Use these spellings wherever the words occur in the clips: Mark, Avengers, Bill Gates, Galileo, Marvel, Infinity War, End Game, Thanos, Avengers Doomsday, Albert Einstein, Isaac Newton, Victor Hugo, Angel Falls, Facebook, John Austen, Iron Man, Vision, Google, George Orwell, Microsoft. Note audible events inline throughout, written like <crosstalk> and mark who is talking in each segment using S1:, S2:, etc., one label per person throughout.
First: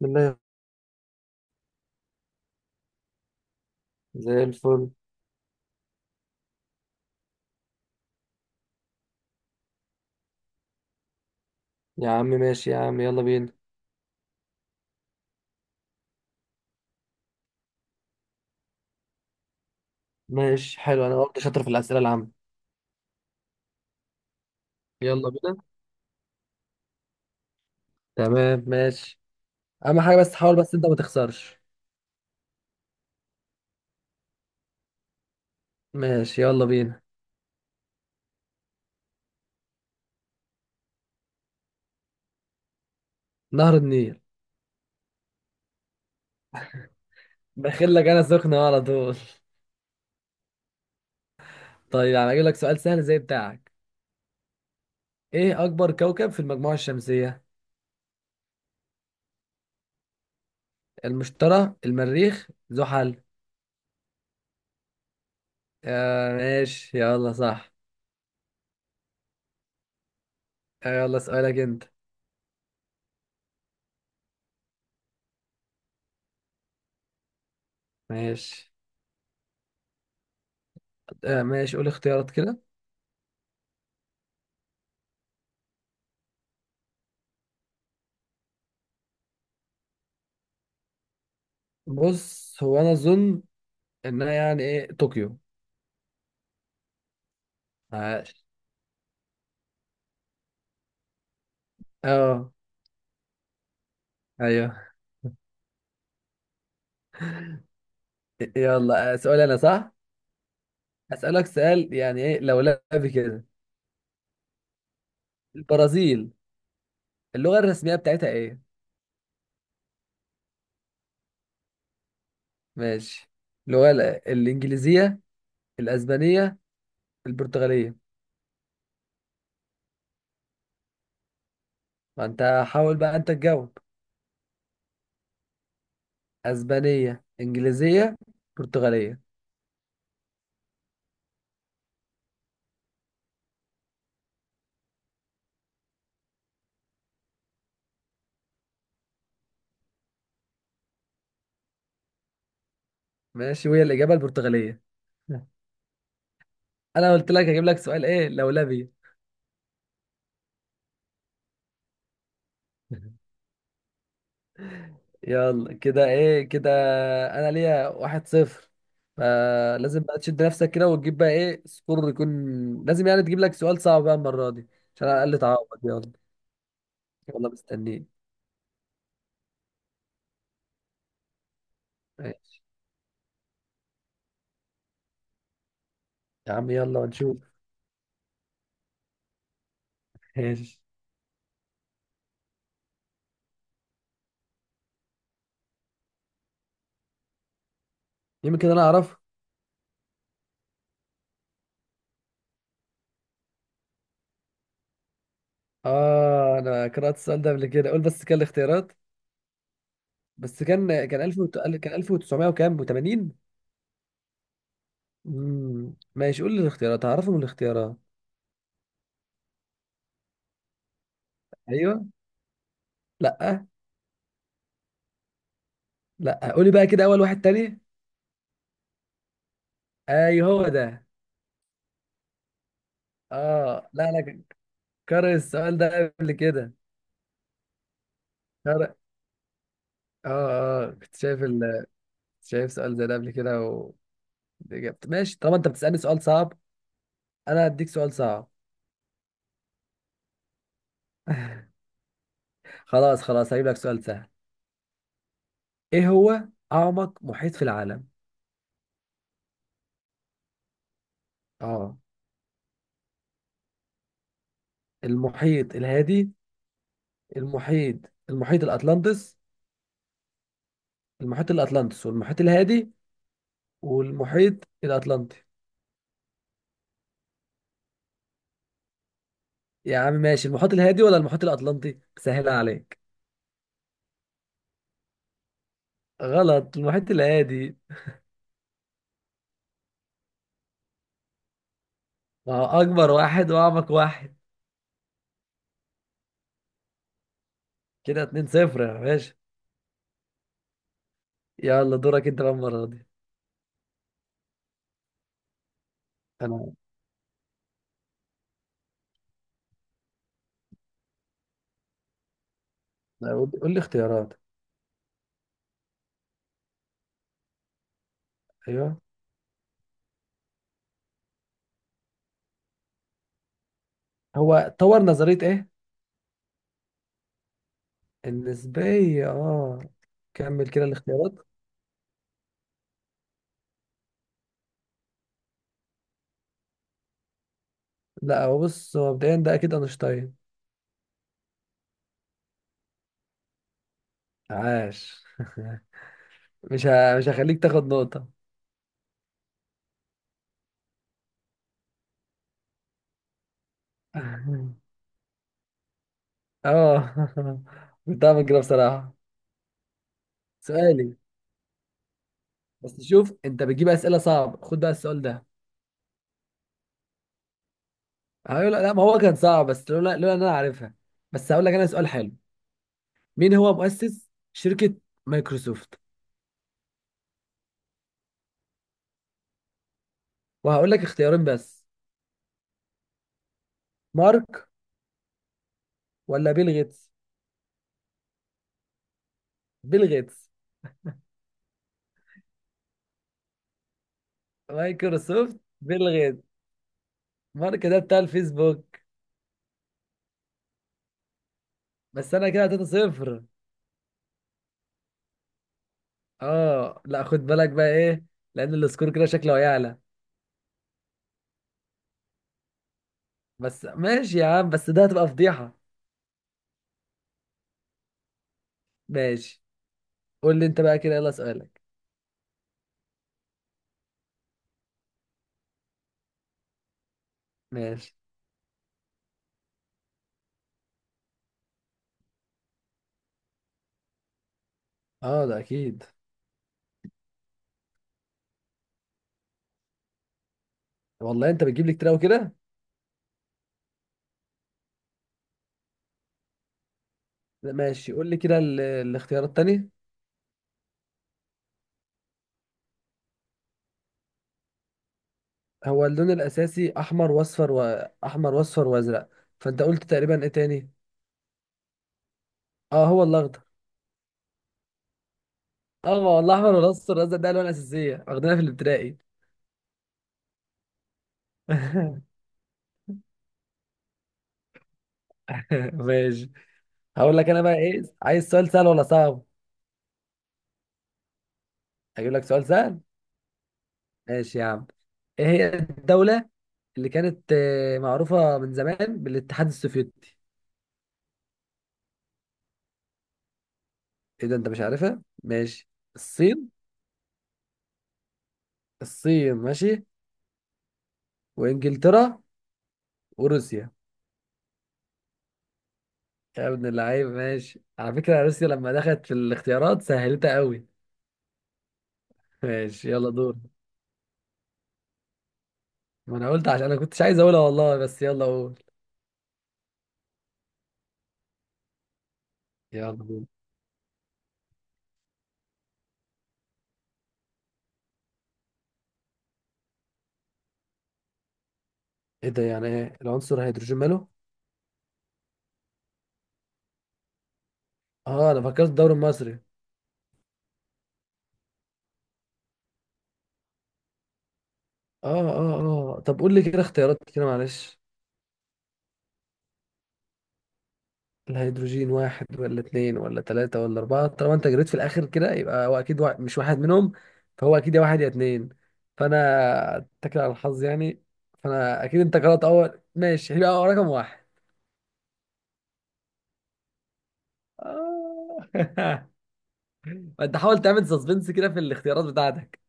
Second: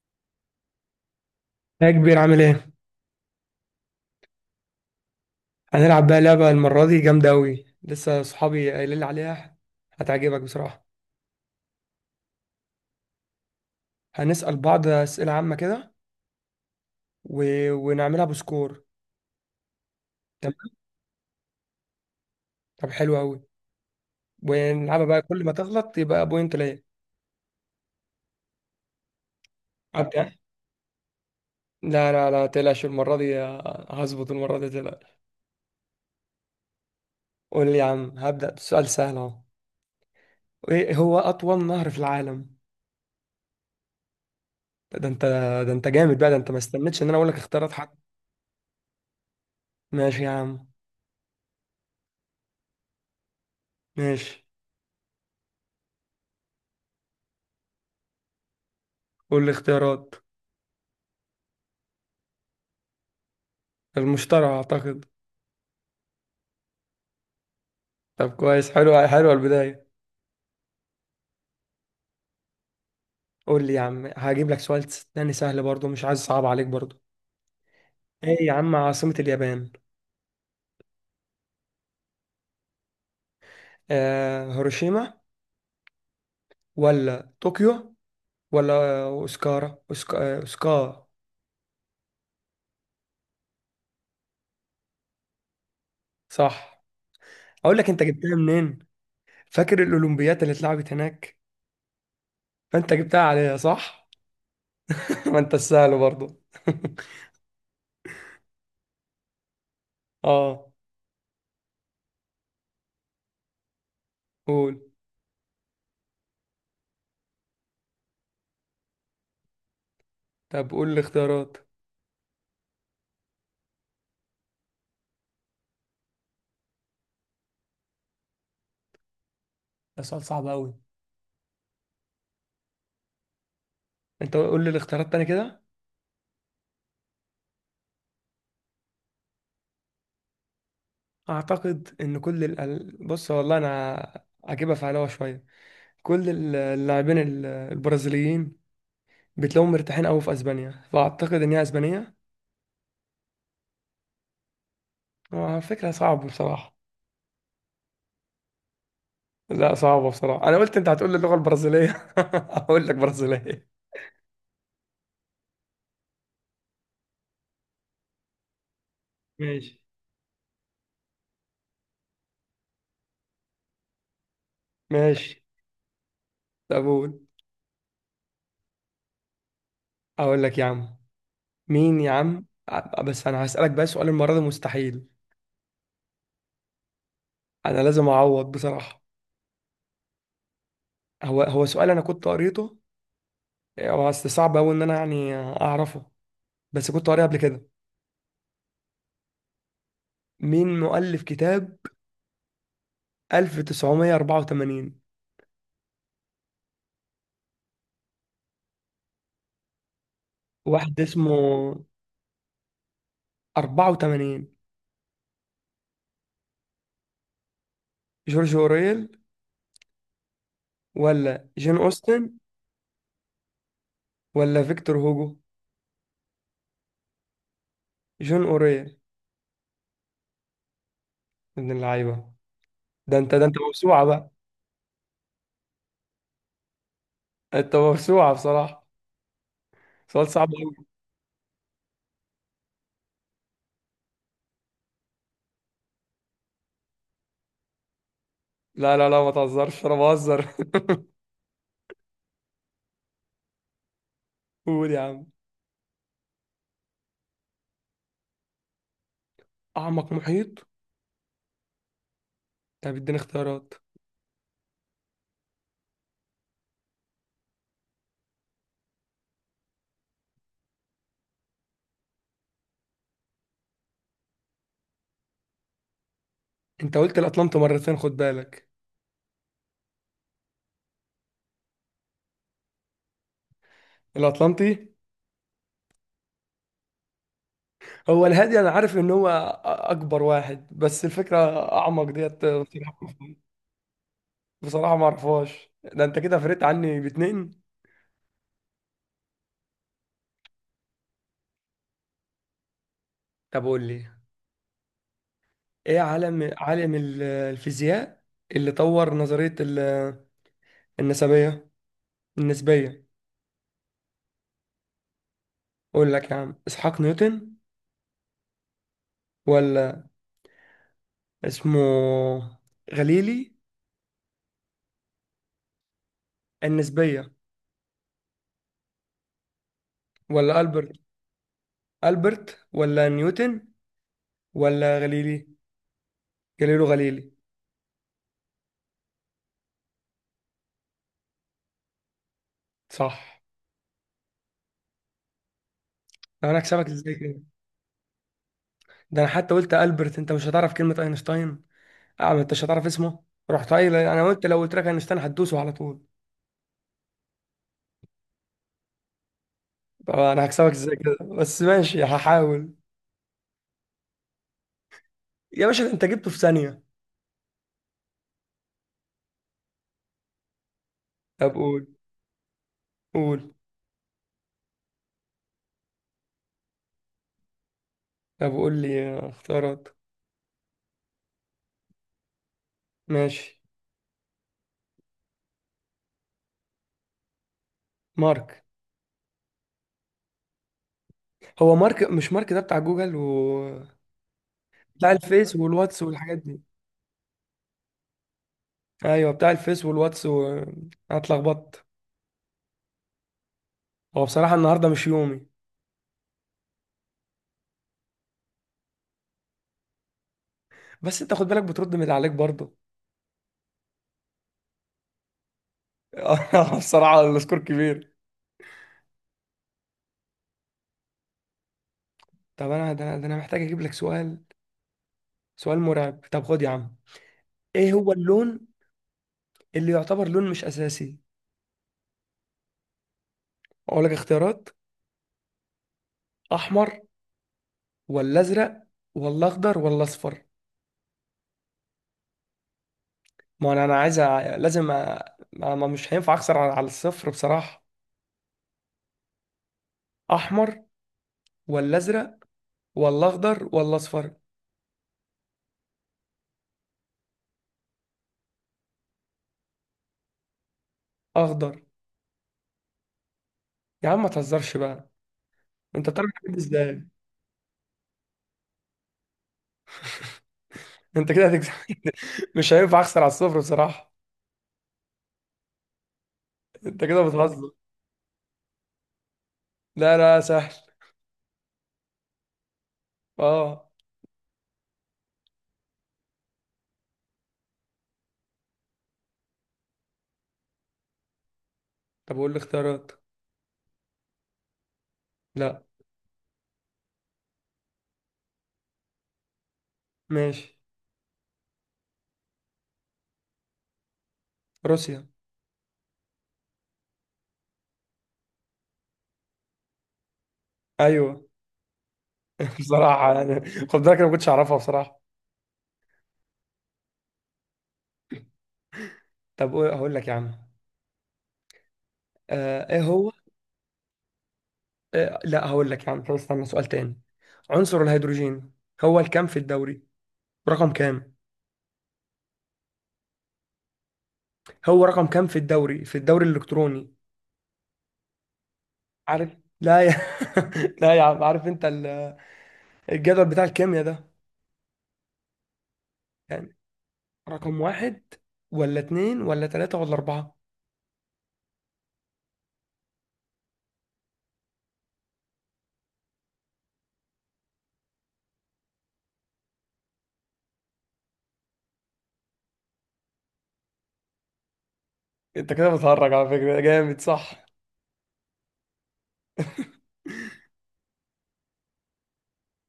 S1: بالله.
S2: يا كبير، عامل ايه؟
S1: زي الفل.
S2: هنلعب بقى لعبة المرة دي جامدة أوي. لسه صحابي قايلين لي عليها. هتعجبك بصراحة.
S1: يا عم ماشي يا عم، يلا بينا.
S2: هنسأل بعض أسئلة عامة كده و... ونعملها بسكور. تمام؟
S1: ماشي حلو، انا برضه شاطر في الاسئله العامه.
S2: طب حلو أوي. ونلعبها بقى
S1: يلا
S2: كل ما
S1: بينا.
S2: تغلط يبقى بوينت ليا.
S1: تمام ماشي. اهم حاجه
S2: أبدأ.
S1: بس، حاول بس انت ما تخسرش.
S2: لا لا لا، تقلقش المرة دي. هظبط المرة دي، تقلقش.
S1: ماشي يلا بينا.
S2: قول لي يا عم، هبدأ بسؤال سهل أهو. ايه هو أطول نهر في العالم؟
S1: نهر النيل.
S2: ده انت ده انت جامد بقى. ده انت ما استنيتش ان انا اقول لك اختيارات
S1: بخيل
S2: حتى.
S1: لك انا سخنه على طول.
S2: ماشي يا عم.
S1: <laughs> طيب انا اجيب لك سؤال سهل زي بتاعك.
S2: ماشي،
S1: ايه اكبر كوكب في المجموعه الشمسيه؟
S2: قول لي اختيارات.
S1: المشتري، المريخ، زحل.
S2: المشترى اعتقد.
S1: آه ماشي يلا صح.
S2: طب كويس، حلوه البدايه.
S1: آه يلا سؤالك انت.
S2: قول لي يا عم، هجيب لك سؤال تاني سهل برضو، مش عايز صعب عليك برضو. ايه يا
S1: ماشي.
S2: عم عاصمة اليابان؟
S1: آه ماشي قول اختيارات كده.
S2: هيروشيما ولا طوكيو ولا اوسكارا أوسكا... آه، اوسكا.
S1: بص هو انا اظن انها يعني ايه طوكيو.
S2: صح. اقول لك انت جبتها
S1: عاش.
S2: منين. فاكر الاولمبيات اللي اتلعبت هناك؟
S1: اه.
S2: فانت جبتها عليها صح.
S1: ايوه.
S2: <laughs> ما انت السهل برضو. <laughs>
S1: يلا آه، سؤال انا صح.
S2: اه،
S1: اسالك سؤال يعني ايه لو لعب كده.
S2: قول.
S1: البرازيل. اللغه الرسميه بتاعتها ايه؟
S2: طب قول الاختيارات.
S1: ماشي. اللغه الانجليزيه، الاسبانيه، البرتغاليه.
S2: ده سؤال صعب قوي.
S1: ما انت حاول بقى انت تجاوب.
S2: انت قول لي الاختيارات تاني كده.
S1: اسبانيه، انجليزيه، برتغاليه.
S2: اعتقد ان كل بص، والله انا اجيبها في علاوه شويه. كل اللاعبين البرازيليين بتلاقيهم مرتاحين قوي في اسبانيا، فاعتقد ان هي اسبانيه.
S1: ماشي، وهي الاجابه البرتغاليه. <laughs>
S2: هو فكره صعبه بصراحه.
S1: انا قلت لك هجيب لك سؤال ايه لولبي.
S2: لا صعبه بصراحه. انا قلت انت هتقول لي اللغه البرازيليه، <laughs> اقول لك
S1: <laughs>
S2: برازيليه.
S1: يلا كده ايه كده. انا ليا واحد صفر،
S2: ماشي.
S1: فلازم بقى تشد نفسك كده وتجيب بقى ايه سكور يكون. لازم يعني تجيب لك سؤال صعب بقى المرة دي، عشان على الاقل
S2: ماشي.
S1: تعوض. يلا.
S2: طب قول.
S1: يلا مستنيين.
S2: اقول لك يا عم، مين يا عم
S1: ماشي
S2: بس انا هسالك بقى سؤال المره دي مستحيل.
S1: يا عم يلا ونشوف.
S2: انا لازم اعوض بصراحه.
S1: <laughs> ماشي.
S2: هو سؤال انا كنت قريته، إيه، بس صعب قوي ان انا يعني اعرفه. بس كنت قاري قبل كده.
S1: يمكن انا اعرفه.
S2: مين مؤلف كتاب 1984؟
S1: اه انا قرأت السؤال ده قبل كده، قول بس كان الاختيارات. بس
S2: واحد
S1: كان كان
S2: اسمه
S1: 1000 كان 1900 وكام و80.
S2: 84.
S1: ماشي قول لي الاختيارات، هعرفه من الاختيارات.
S2: جورج اوريل ولا جون
S1: ايوه.
S2: اوستن
S1: لا.
S2: ولا فيكتور هوجو؟
S1: لا قولي بقى كده اول واحد تاني.
S2: جون اوريل.
S1: ايوه هو ده.
S2: ابن اللعيبه. ده انت
S1: اه لا
S2: موسوعه بقى.
S1: انا قارئ السؤال ده قبل كده.
S2: انت موسوعه بصراحه.
S1: قارئ.
S2: سؤال
S1: اه
S2: صعب قوي.
S1: اه كنت شايف ال... كنت شايف سؤال زي ده قبل كده و... إجابة. ماشي طالما انت بتسألني سؤال صعب، انا هديك سؤال صعب.
S2: لا لا لا، ما تهزرش، انا بهزر. <laughs>
S1: <laughs> خلاص خلاص هجيب لك سؤال سهل.
S2: قول يا عم.
S1: ايه هو اعمق محيط في العالم؟
S2: اعمق محيط.
S1: اه.
S2: طب اديني اختيارات.
S1: المحيط الهادي، المحيط، المحيط الاطلنطس. المحيط الاطلنطس والمحيط الهادي والمحيط الاطلنطي.
S2: انت قلت الاطلنطي مرتين، خد بالك.
S1: يا عم ماشي، المحيط الهادي ولا المحيط الاطلنطي، سهلها عليك.
S2: الاطلنطي.
S1: غلط، المحيط الهادي.
S2: هو الهادي انا عارف ان هو اكبر واحد، بس الفكره اعمق ديت
S1: ما هو
S2: بصراحه.
S1: اكبر واحد واعمق واحد.
S2: بصراحة ما اعرفهاش. ده انت كده فرقت عني باتنين.
S1: كده 2 0 يا باشا. يلا دورك انت بقى المره دي.
S2: طب قول لي. ايه عالم
S1: انا.
S2: عالم الفيزياء اللي طور نظريه النسبيه. النسبيه.
S1: أنا قول، قول لي اختيارات.
S2: اقول لك يا عم اسحاق نيوتن
S1: ايوه.
S2: ولا اسمه غليلي.
S1: هو طور نظريه ايه؟
S2: النسبيه.
S1: النسبيه اه.
S2: ولا
S1: كمل كده
S2: البرت.
S1: الاختيارات.
S2: البرت ولا نيوتن ولا غليلي. جاليليو غليلي.
S1: لا، هو بص، هو مبدئيا ده اكيد اينشتاين.
S2: صح.
S1: عاش.
S2: طب انا هكسبك ازاي
S1: مش
S2: كده.
S1: هخليك تاخد نقطه.
S2: ده انا حتى قلت البرت، انت مش هتعرف كلمه اينشتاين. اه، ما انتش هتعرف اسمه. رحت قايل انا قلت لو قلت لك
S1: <laughs>
S2: اينشتاين هتدوسه على طول.
S1: اه. <laughs> كنت هعمل كده بصراحه.
S2: طب انا هكسبك ازاي كده،
S1: سؤالي.
S2: بس ماشي هحاول.
S1: بس شوف انت بتجيب اسئله صعب، خد بقى السؤال ده.
S2: يا باشا ده انت جبته في ثانيه.
S1: هقول لا، ما هو كان صعب، بس لولا ان انا عارفها. بس
S2: طب
S1: هقول لك
S2: قول.
S1: انا سؤال حلو.
S2: قول.
S1: مين هو مؤسس شركة مايكروسوفت؟
S2: طب قول لي اختيارات.
S1: وهقول لك اختيارين بس.
S2: ماشي.
S1: مارك، ولا بيل غيتس.
S2: مارك.
S1: بيل غيتس.
S2: هو مارك، مش مارك ده بتاع جوجل و... بتاع الفيس
S1: مايكروسوفت
S2: والواتس
S1: بيل
S2: والحاجات
S1: غيتس.
S2: دي.
S1: مارك ده بتاع الفيسبوك.
S2: ايوه بتاع الفيس والواتس أنا اتلخبطت.
S1: بس انا كده 3 صفر.
S2: هو بصراحه النهارده مش يومي.
S1: اه لا، خد بالك بقى ايه، لان السكور كده شكله هيعلى.
S2: بس انت خد بالك بترد من اللي عليك برضه.
S1: بس ماشي يا عم، بس ده هتبقى فضيحة.
S2: <laughs> بصراحه السكور كبير.
S1: ماشي. قول لي انت بقى كده، يلا سؤالك.
S2: طب انا ده انا ده أنا محتاج اجيب لك سؤال. سؤال مرعب، طب خد يا عم. ايه هو
S1: ماشي.
S2: اللون اللي يعتبر لون مش اساسي؟ اقول لك اختيارات.
S1: اه ده اكيد.
S2: احمر ولا ازرق ولا اخضر ولا اصفر؟
S1: والله انت بتجيب لي كتير قوي كده.
S2: ما انا عايز لازم مش هينفع اخسر على الصفر
S1: لا،
S2: بصراحة.
S1: ماشي قول لي كده الاختيارات التانية.
S2: احمر ولا ازرق ولا اخضر ولا اصفر؟
S1: هو اللون الاساسي احمر واصفر، واحمر واصفر وازرق. فانت قلت تقريبا ايه تاني؟
S2: اخضر.
S1: اه هو الاخضر.
S2: يا عم ما تهزرش بقى. انت
S1: اه،
S2: بتعرف
S1: ما هو
S2: الحاجات دي
S1: الاحمر
S2: ازاي؟
S1: والاصفر والازرق ده الوان اساسيه، واخدينها في الابتدائي.
S2: انت كده هتكسب.
S1: <laughs>
S2: <laughs> مش هينفع اخسر على الصفر بصراحة.
S1: ماشي،
S2: انت كده
S1: هقول لك انا
S2: بتهزر.
S1: بقى ايه، عايز سؤال سهل ولا صعب؟
S2: لا لا، سهل.
S1: اجيب لك سؤال سهل.
S2: اه.
S1: ماشي يا عم. ايه هي الدوله اللي كانت معروفه من زمان بالاتحاد السوفيتي؟
S2: طب قول لي اختيارات.
S1: ايه ده، انت مش عارفها؟
S2: لا.
S1: ماشي. الصين. الصين ماشي.
S2: ماشي.
S1: وانجلترا. وروسيا.
S2: روسيا.
S1: يا ابن اللعيب. ماشي، على فكرة روسيا لما دخلت في الاختيارات سهلتها قوي.
S2: ايوه. <laughs>
S1: ماشي يلا
S2: بصراحه
S1: دور.
S2: يعني. خد بالك انا ما كنتش اعرفها بصراحه.
S1: ما انا قلت عشان انا كنتش عايز اقولها والله، بس يلا قول.
S2: طب هقول لك يا عم. ايه
S1: يلا
S2: هو.
S1: دور.
S2: لا، هقول لك يا عم. طب استنى سؤال تاني. عنصر الهيدروجين هو الكام في الدوري؟ رقم كام.
S1: ايه ده، يعني ايه العنصر هيدروجين ماله؟
S2: هو رقم كام في الدوري الالكتروني.
S1: اه انا فكرت الدوري
S2: عارف،
S1: المصري.
S2: لا يا. <laughs> لا يا عم، عارف انت الجدول بتاع الكيمياء ده.
S1: اه اه. اه طب قول لي
S2: يعني
S1: كده اختيارات كده
S2: رقم
S1: معلش.
S2: واحد ولا اتنين ولا تلاتة ولا اربعة.
S1: الهيدروجين واحد ولا اتنين ولا تلاتة ولا أربعة؟ طالما أنت جريت في الآخر كده يبقى هو أكيد مش واحد منهم. فهو أكيد يا واحد يا اتنين. فأنا أتكل على الحظ يعني. فأنا أكيد أنت قرأت أول، ماشي هيبقى رقم واحد.
S2: انت كده بتهرج على فكرة جامد، صح.
S1: آه. <laughs> ما انت حاول تعمل سسبنس كده في الاختيارات بتاعتك.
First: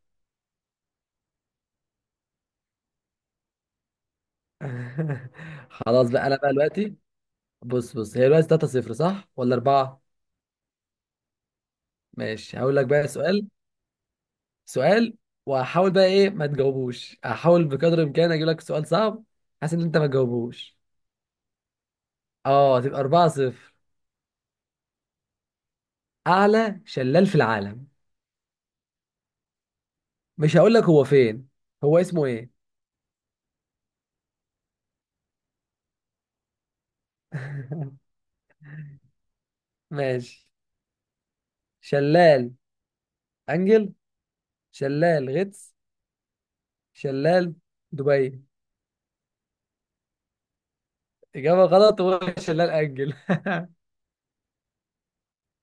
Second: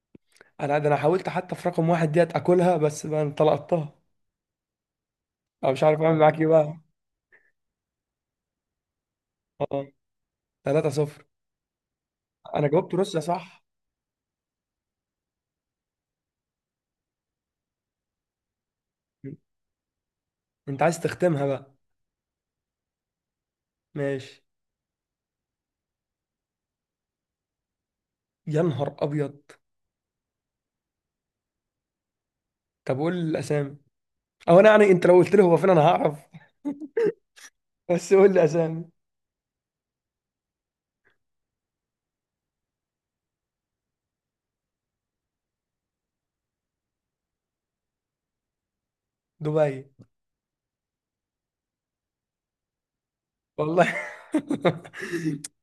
S2: انا ده انا حاولت حتى في رقم واحد ديت اكلها، بس بقى انت لقطتها.
S1: <laughs>
S2: انا مش عارف
S1: خلاص
S2: اعمل
S1: بقى، انا
S2: معاك ايه
S1: بقى
S2: بقى.
S1: دلوقتي بص بص، هي دلوقتي 3 0 صح ولا
S2: اه.
S1: 4؟
S2: 3-0.
S1: ماشي
S2: انا
S1: هقول لك
S2: جاوبت
S1: بقى
S2: روسيا
S1: سؤال.
S2: صح.
S1: سؤال وهحاول بقى ايه ما تجاوبوش، هحاول بقدر الامكان اجيب لك سؤال صعب.
S2: م.
S1: حاسس ان انت ما تجاوبوش.
S2: انت عايز تختمها بقى.
S1: اه تبقى 4 0.
S2: ماشي.
S1: اعلى شلال في العالم.
S2: يا نهار ابيض.
S1: مش هقول لك هو فين، هو اسمه ايه.
S2: طب قول لي الاسامي. او انا يعني، انت لو قلت لي هو فين انا هعرف. <laughs> بس
S1: <laughs>
S2: قول لي اسامي.
S1: ماشي. شلال انجل، شلال غطس، شلال دبي.
S2: دبي.
S1: إجابة غلط، وش لا نأجل.
S2: والله. <laughs>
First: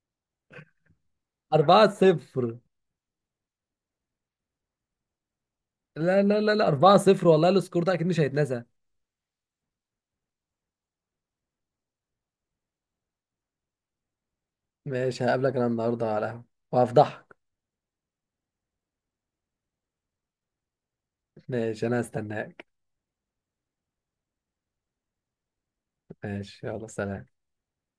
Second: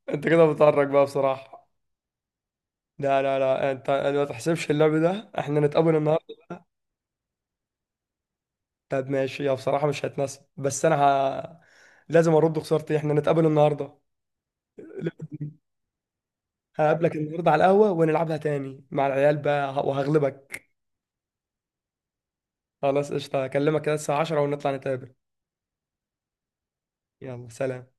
S2: انت كده بتعرج بقى بصراحة.
S1: 4 0. <laughs>
S2: لا لا لا، أنا ما تحسبش اللعب ده، احنا نتقابل
S1: لا لا
S2: النهارده.
S1: لا لا، 4 0 والله السكور ده أكيد مش هيتنسى.
S2: طب ماشي يا بصراحة، مش هتناسب، لازم ارد خسارتي، احنا نتقابل النهارده.
S1: ماشي
S2: <laughs>
S1: هقابلك أنا النهاردة على القهوة
S2: هقابلك
S1: وهفضحك.
S2: النهارده على القهوة ونلعبها تاني مع العيال بقى وهغلبك.
S1: ماشي أنا هستناك.
S2: خلاص قشطة، هكلمك كده الساعة 10 ونطلع نتقابل.
S1: ماشي يلا سلام.
S2: يلا سلام.